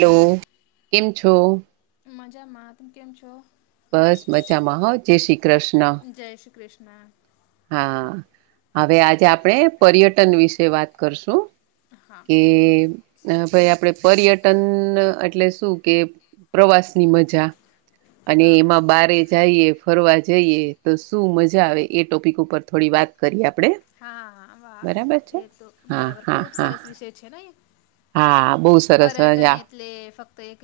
Hello, કેમ છો? મજામાં તુ કેમ છો? બસ મજામાં હ, જય શ્રી કૃષ્ણ જય શ્રી કૃષ્ણા. હા, હવે આ તે આપણે પર્યટન વિશે વાત કરશું હા કે અ ભાઈ આપડે પર્યટન એટલે શું કે.? પ્રવાસની મજા અને હા એમાં બારે જઈએ, ફરવા જઈએ તો શું મજા આવે એ ટોપિક ઉપર થોડી વાત કરીએ આપડે? હા હા, વાહ એ તો હા બરાબર હા ખૂબ હા સરસ વિષય છે ના એ.? હા, બોવ સરસ પર્યટન અજા એટલે ફક્ત એક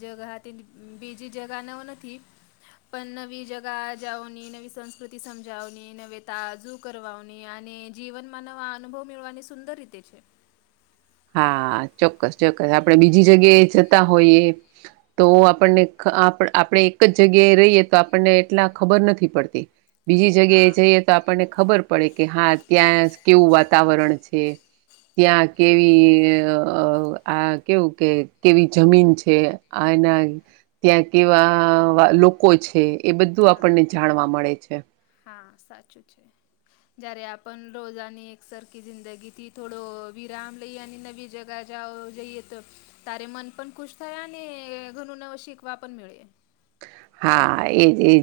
જગા હતી બીજી જગાને એવુ નથી? પણ નવી જગા જાઓની નવી સંસ્કૃતિ સમજાવની નવે તાજુ કરવા ને આને જીવનમાં નવા અનુભવ મેળવાની સુંદર રીતે છે. હા, ચોક્કસ ચોક્કસ આપણેે બીજી જગ્યાએ જતા હોઈએ તો આપણને આપણે એક જ જગ્યાએ રહીએ તો આપણને એટલા ખબર નથી પડતી. બીજી જગ્યાએ હા જઈએ તો આપણને ખબર પડે કે હા ત્યાં કેવું વાતાવરણ છે.? ત્યાં હા કેવી આ કેવું કે કેવી જમીન છે. હમ આયનાય ત્યાં કેવા લો કોય છે એ બધું આપણને હા જાણવા મળે છે. હા, સાચું છે. જયારે આપણ રોજાની એકસરખી જિંદગીથી થોડો વિરામ લઈ અને નવી જગા જાવો જઈએ તો તારે મન પણ ખુશ થાય અને ઘણું નવ શીખવા પણ મળે. હા, એજ એજ.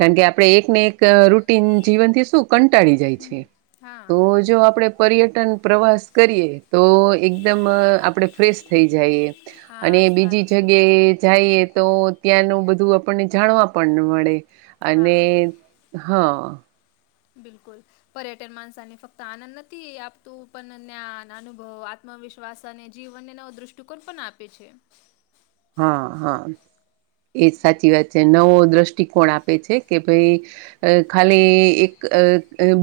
કારણ કે, આપણે એકને એક રૂટીન જીવનથી શું કંટાળી જાય હમ છે.? હા તો જો આપડે પર્યટન પ્રવાસ કરીએ તો એકદમ અ આપણેે ફ્રેશ થઈ જાયએ હા અને બીજી સારું બિલકુલ જગ્યાએ જાઈએ તો ત્યાંનું બધું આપણને જાણવા પણ મળે અને હા હા બિલકુલ પર્યટન માણસાને ફક્ત આનંદ નથી આપતું પણ જ્ઞાન અનુભવ ત્ વિશ્વાસ અને જીવનને નવો દ્રષ્ટિકોણ પણ આપે છે હા હા એ સાચી વાત છે નવો દ્રષ્ટિકોણ આપે છે કે ભાઈ અ ખાલી એક અ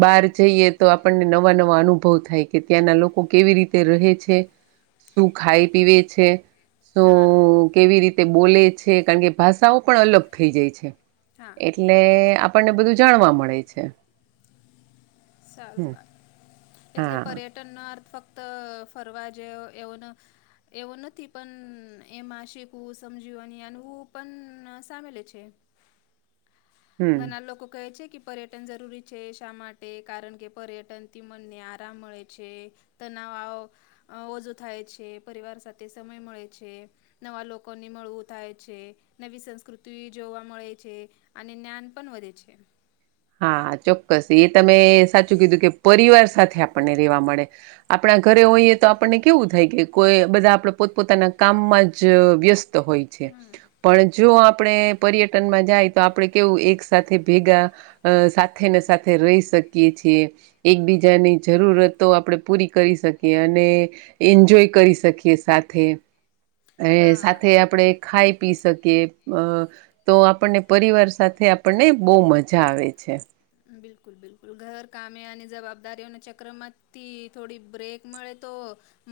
બહાર જઈએ તો આપણને નવા નવા અનુભવ થાય કે ત્યાંના લોકો કેવી રીતે રહે છે શું ખાઈ પીવે છે શું હા કેવી રીતે બોલે છે કારણ કે ભાષાઓ પણ અલગ થઈ જાય છે હા એટલે આપણને બધું જાણવા મળે છે સારું હમ વાત એટલે હા પર્યટન ્ટનો અર્થ ફક્ત ફરવા જેે એવન એવો નથી પણ એમાં શીખવું સમજીવાની આનવું પણ સામેલે છે હમ ઘણા લોકો કહે છે કે પર્યટન જરૂરી છે શા માટે કારણ કે પર્યટનથી મનને આરામ મળે છે તનાવા ઓછો થાય છે પરિવાર સાથે સમય મળે છે નવા લોકોને મળવું થાય છે નવી સંસ્કૃતિ જોવા મળે છે અને જ્ઞાન પણ વધે છે હા ચોક્કસ એ તમે સાચું કીધું કે પરિવાર સાથે આપણને રેવા મળે આપણા ઘરે હોઈએ તો આપણને કેવું થાય કે કોઈ બધા આપણે પોતપોતાના કામમાં જ વ્યસ્ત તો હોય છે હમ પણ જો આપણે પર્યટનમાં જાય તો આપડે કેવું એક સાથેથે ભેગા સાથે ને સાથે સાથે રહી શકીએ છીએ એકબીજાની જરૂરતો આપણે પૂરી કરી શકીએ અને એન્જોય કરી શકીએ સાથે હા સાથે આપણે ખાઈ પી શકીએ અ તો આપણને પરિવાર સાથે આપણને બહુ મજા આવે છે અચછ બિલકુલ બિલકુલ ઘર કાામની જવાબદારીઓના ચક્રમાંથી થોડી બ્રેક મળે તો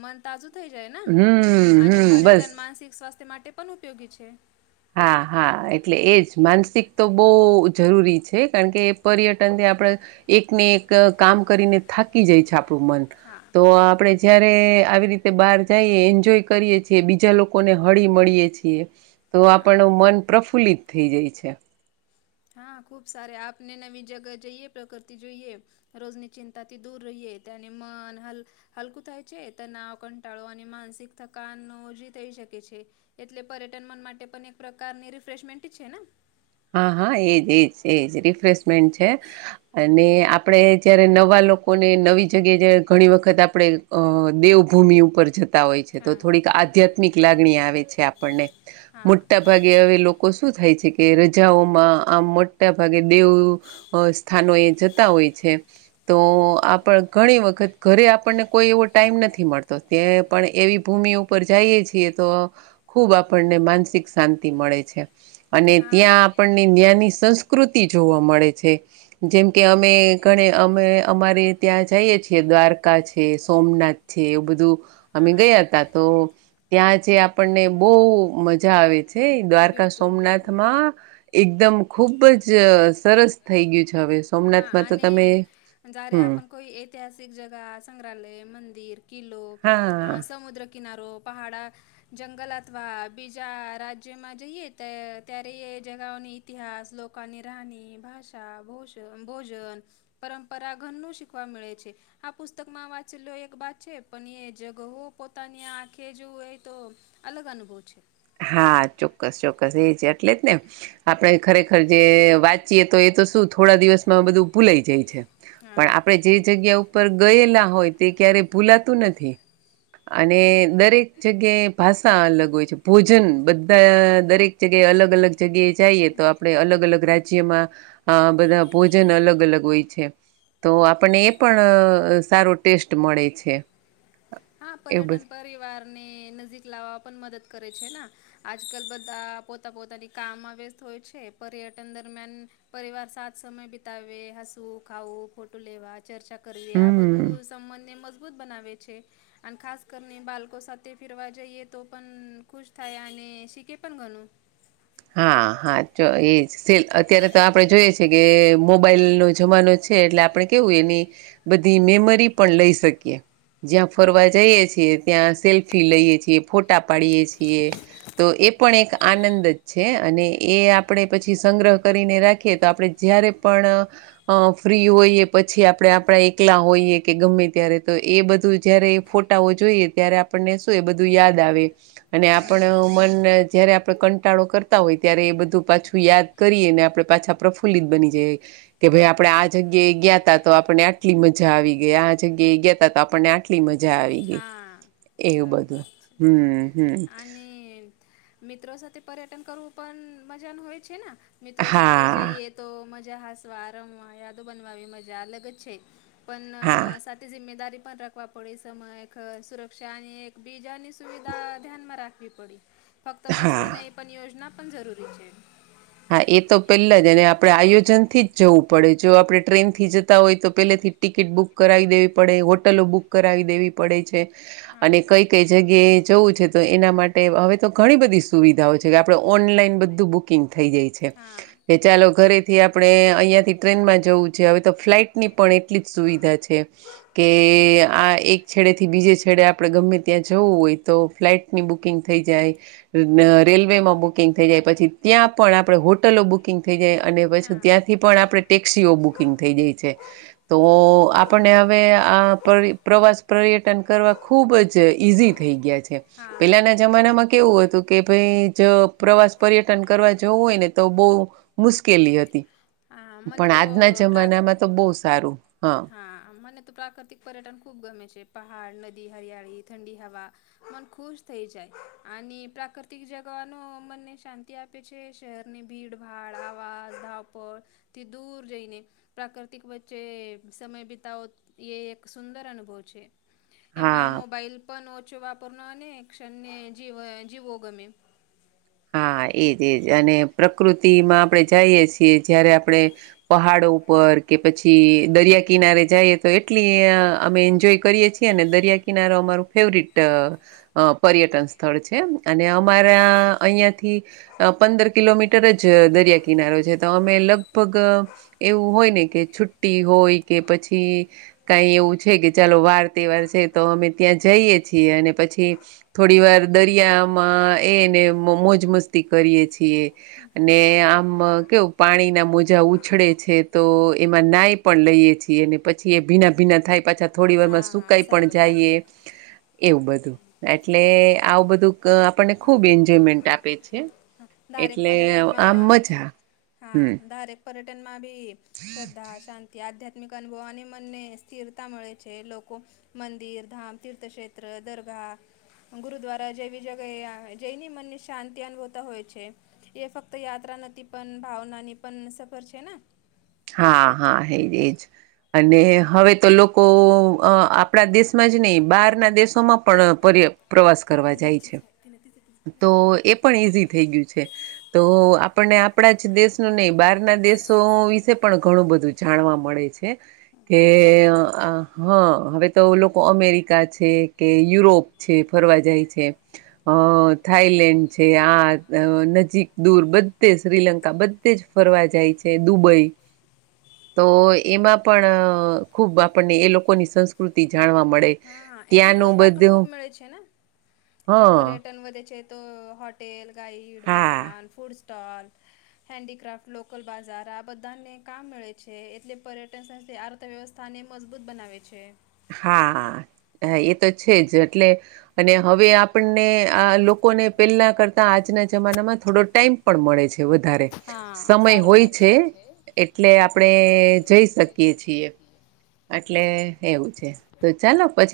મન તાજું થઈ જાય ને હમ અને હમ બસ પર્યટન માનસિક સ્વાસ્થ્ય માટે પણ ઉપયોગી છે હા હા એટલે એજ માનસિક તો બહુ જરૂરી છે કારણ કે એ પર્યટનને આપણે એક ને એક કામ કરીને થાકી જાય છે આપણું મન હા તો આપણે જયારે આવી રીતે બહાર જઈએ એન્જોય કરીએ છીએ બીજા લોકોને હળી મળીએ છીએ તો હા આપણ મન પ્રફુલ્લિત થઈ જાય છે હા ખૂબ સાર આપને નવી જગ્યા જઈએ પ્રકૃતિ જોઈએ રોજની ચિંતાથી દૂર રહીે અનેને મન હલ હલકું થાય છે તનાવ કંટાળો અને માનસિક થકનો જે થઈ શકે છે એટલે પર્યટન મન માટે પણ એક પ્રકારની રિફ્રેશમેન્ટ છે ને હા હા એજ એજ એજ રિફ છે અને આપણે જયારે નવા લોકોને નવી જગ્યા જ ઘણી વખત આપણે દેવભૂમિ ઉપર જતા હોય છે તો હા થોડીક આધ્યાત્મિક લાગણી આવે છે આપણને મોટા ભાગે હવે શું થાય છે કે પજાઓમાં આમ મોટા ભાગે દેવ સ્થાનો એ જતા હોય છે તો આપણ ઘણી વખત ઘરે આપણને કોઈ એવો ટાઈમ નથી મળતો ત પણ એવી ભૂમિ ઉપર જઈએ છીએ તો ખૂબ આપણને માનસિક શાંતિ મળે છે અને હા ત્યાં આપણને ના્યાની સંસ્કૃતિ જોવા મળે છે જેમ કે અમે ઘણે અમે અમારે ત્યાં જઈએ છીએ દ્વારકા છે સોમનાથ છે એવું બધું. હા અમે હા ગયા ત તો ત્યાં જે આપણને બહુ મજા આવે છે હ દ્વારકા બિલકુલ સોમનાથ બિલકુલ એકદમ ખુબ જ સરસ થઈ ગયું છે હવે હા સોમનાથમાં તો અને તમે જ્યારે હમ આપ કોઈ ઐતિહાસિક જગા સંગ્રહાલય મંદિર કિલ્લો હા સમુદ્ર કિનારો પહાડા જંગલ અથવા બીજા રાજ્યમાં જઈએ તો ત્યારે એ જગઓની ઇતિહાસ લોકની રાણી ભાષા ભોષ ભોજન પરંપરાઘનનું શીખવા મળે છે. આ પુસ્તકમાં વાંચેલો એક વાત છે પણ એ જગો પોતાની આંખે જોવું હોય તો અલગ અનુભવ છે. હા ચોક્કસ ચોક્કસ એ છે એટલે જ ને આપણે ખરેખર જે વાત ચીએ તો એ તો શું થોડા દિવસમાં બધું ભૂલાઈ જાય છે. પણ હા આપણે જે જગ્યા ઉપર ગયેલા હોય તે ક્યારે ભૂલાતું નથી. અને દરેક જગ્યાએ ભાષા અલગ હોય છે ભોજન બધા દરેક જગ્યાએ અલગ અલગ જગ્યાએ જઈએ તો આપડણે અલગ અલગ રાજ્યમાં આ બધા ભોજન અલગ અલગ હોય છે તો આપણને એ પણ સારો ટેસ્ટ મળે છે. હા એવું પર્યટન બધું પરિવાર ને નજીક લાવવા પણ મદદ કરે છે. આજકાલ બધા પોતા પોતાની કામમાં વ્યસ્ત હોય છે પર્યટન દરમિયાન પરિવાર સા સમય બિતાવે હસવું ખાઉું ફોટો લેવા. ચર્ચા કરવી આ હમ બધું સંબંધને મજબૂત બનાવે છે. અને ખાસ કરીને બાળકો સાથે ફેરવા જઈએ તો પણ ખુશ થાય અને શીખે પણ ઘણું હા હા તો એ જ સેલ અત્યારે તો આપણે જોઈએ છેએ કે મોબાઈલ નો જમાનો છે એટલે આપણે કેવું એની બધી મેમરી પણ લઈ શકીએ જ્યાં ફરવા જઈએ છીએ ત્યાં સેલ્ફી લઈએ છીએ ફોટા પાડીએ છીએ. તો એ પણ એક આનંદ જ છે અને એ આપણે પછી સંગ્રહ કરીને રાખીએ તો આપણે જ્યારે પણ અ ફ્રી હોઈએ પછી આપણે આપણા એકલા હોઈએ કે ગમે ત્યારે તો એ બધું જયારે ફોટાઓ જોઈએ ત્યારે આપણને શું એ બધું યાદ આવે. અને હા આપણ મન જયારે આપડ ક ઘટાડો કરતા હોય ત્યારે એ બધું પાછું યાદ કરીએ ને આપણે પાછા પ્રફુલ્લિત બની જાય. કે ભાઈ આપણેે આ જગ્યાએ ગયા ત તો આપણને આટલી મજા આવી ગઈ આ જગ્યાએ ગયાતા તો આપણને કેટલી મજા આવી ગઈ. હા એવું બધું સરરૂઆત છે હમ હમ અને મિત્રો સાથે પર્યટન કરવું પણ મજાનું હોય છે ને મિત્રો સાથે હા જઈએ. તો મજા હસવા રમવા યાદો બનવાવી મજા અલગ જ છે પણ હા સાથે જિમ્મેદારી પણ રાખવા પડે સમય ખર સુરક્ષા. એક બીજાની સુવિધા ધ્યાનમાં રાખવી પડી ફક્ત હા મસ્તી ન. પણ યોજના પણ જરૂરી છે. હા એ તો પહેલા જ અને આપડે આયોજનથી જવું પડે જો હમ આપડણે ટ્રેન થી જ હોય તો પેલેથી ટિકિટ બુક કરાવી દેવી પડે હોટલો બુક કરાવી દેવી પડે છે. અને હમ કઈ કઈ જગ્યાએ જવું છે તો એના માટે હવે તો ઘણી બધી સુવિધાઓ છે કે આપણે ઓનલાઈન બધું બુકિંગ થઈ જાય છે. હા હા ચાલો ઘરેથી આપણે અહિયાંથી ટ્રેનમાં જવું છે હવે તો ફ્લાટ ની પણ એટલી જ સુવિધા છે. કે આ એક છેડે થી બીજે છેડે આપણેે ગમે ત્યાં જવું હોય તો ફ્લાટ ની બુંગ થઈ જાય રેલવે માં બુકિંગ થઈ જાય પછી ત પણ આપણે હોટલો બુકિંગ થઈ જાય અને પછી હા ત્યાંથી પણ આપણે ટેક્સીઓ બુકિંગ થઈ જાય છે. તો આપને હવે આ પ્રવાસ પર્યટન કરવા ખૂબ જ ઇઝી થઈ ગયા છે. હા પેલાના જમાનામાં કેવું હતું કે ભાઈ જ પ્રવાસ પર્યટન કરવા જોવું હોય ને તો બહુ મુશ્કેલી હતી હા મને પણ તો આજના પ્રાક જમાનામાં. તો બહ સારું હ. હા મને તો પ્રાકૃતિક પર્યટન ખૂબ ગમે છે પહાડ નદી હરિયાળી ઠંડી હવા. મન ખુશ થઈ જાય અને પ્રાકૃતિક જગવાનો મનને શાંતિ આપે. પછ શહેરની ભીડભાડ આવા ધાપડ. થી દૂર જઈને પ્રાકૃતિક વચ્ચે. સમય બિતાવો એ એક સુંદર અનુભવ છે એમાં હા આ મોબાઈલ. પણન ઓચો વાપર ન અને ક્ષણ્ય જીવ જીવો ગમેી. હા એજ એજ અને પ્રકૃતિમાં. આપડણે જઈએ છીએ જયારે આપડણે પહાડો ઉપર. કે પછી દરિયા કિનારે જઈએ તો એટલી અમે એન્જોય. કરીએ છીએ અને દરિયા કિનારો અમાર ફેવરિટ. અ પર્યટન સ્થળ છે અને અમારા અહિયાંથી. અ પંદર કિલોમીટર જ દરિયા કિનારો છે તો અમે લગભગ. એવું હોય ને કે છુટ્ટી હોય કે પછી. કાંઈ એવું છે કે ચાલો વાર તહેવાર છે તો અમે ત્યાં જઈએ છીએ અને પછી. થોડી વાર દરિયામાં એને મોજ મસ્તી કરીએ છીએ. અને આમ કેવું પાણીના મોજા ઉછળે છે તો એમાં નાઈ. પણ લઈએ છીએ અનેને પછી એ ભીના ભીના થાય પાછા થોડી વારમાં હા હા સુકાઈ પણ સારું વાત જઈએ. છે એવું બધું એટલે આવું બધું આપણને ખુબ એન્જય. જેમેન્ટ આપે છે. દારેક એટલે આમ પર્યટનમાં મજા હા હમ ધારેક. પર્યટન માં ભી શ્રદ્ધા શાંતિ આધ્યાત્મિક. આત્મિક અનુભવાની મનને સ્થિરતા મળે છે લોકો. મંદિર ધામ તીર્થક્ષેત્ર દરગા. ગુરુદ્વારા જેવી જગ્યા એ આવે જઈની મનને શાંતિ અનુભવતા હોય છે. એ ફક્ત યાત્રા નથી પણ ભાવના ની પણ સફર છે ને. હા હા હેજજ અને હવે તો લોકો. આપણા દેશમાં જ નહહી બહારના દેશોમાં પણ પર પ્રવાસ કરવા જાય છે. કે નથી નથી. તો એ. પણ ઈઝી થઈ ગયું છે તો આપણને આપણા જ દેશનું નહીં બહારના દેશો વિશે. પણ ઘણું બધું જાણવા મળે છે કે સાચી વાત છે આ. હા હવે તો લોકો અમેરિકા છે કે યુરોપ છે ફરવા જાય છે. અ થાઈલેન્ડ છે આ. અ નજીક દૂર બધે શ્રીલંકા બધે જ ફરવા જાય છે દુબઈ. તો એમાં પણ ખુબ આપણને એ લોકોની સંસ્કૃતિ જાણવા મળે હા હા એથી ત્યાંનું રોજગાર પણ ખૂબ બધું મેે છે ને હ જ્યા પર્યટન વધે છે તો હોટ હોટેલ ગાાઈડ હા વાહન ફૂડ સ્ટોલ. હેન્ડીક્રાફ્ટ લોકલ બાજાર આ બધાને કામ મળે છે એટલે પર્યટન. અર્થવ્યવસ્થાને મજબૂત બનાવે છે. હા એ તો છે જ એટલે. અને હવે આપણને આ લોકોને પહેલા કરતા. આજના જમાનામાં થોડો ટાઈમ પણ મળે છે વધારે. હા સમય સારું હોય વાત છે એટલે આપણે જઈ શકીએ છીએ. એટલે એવું છે તો ચાલો પછી.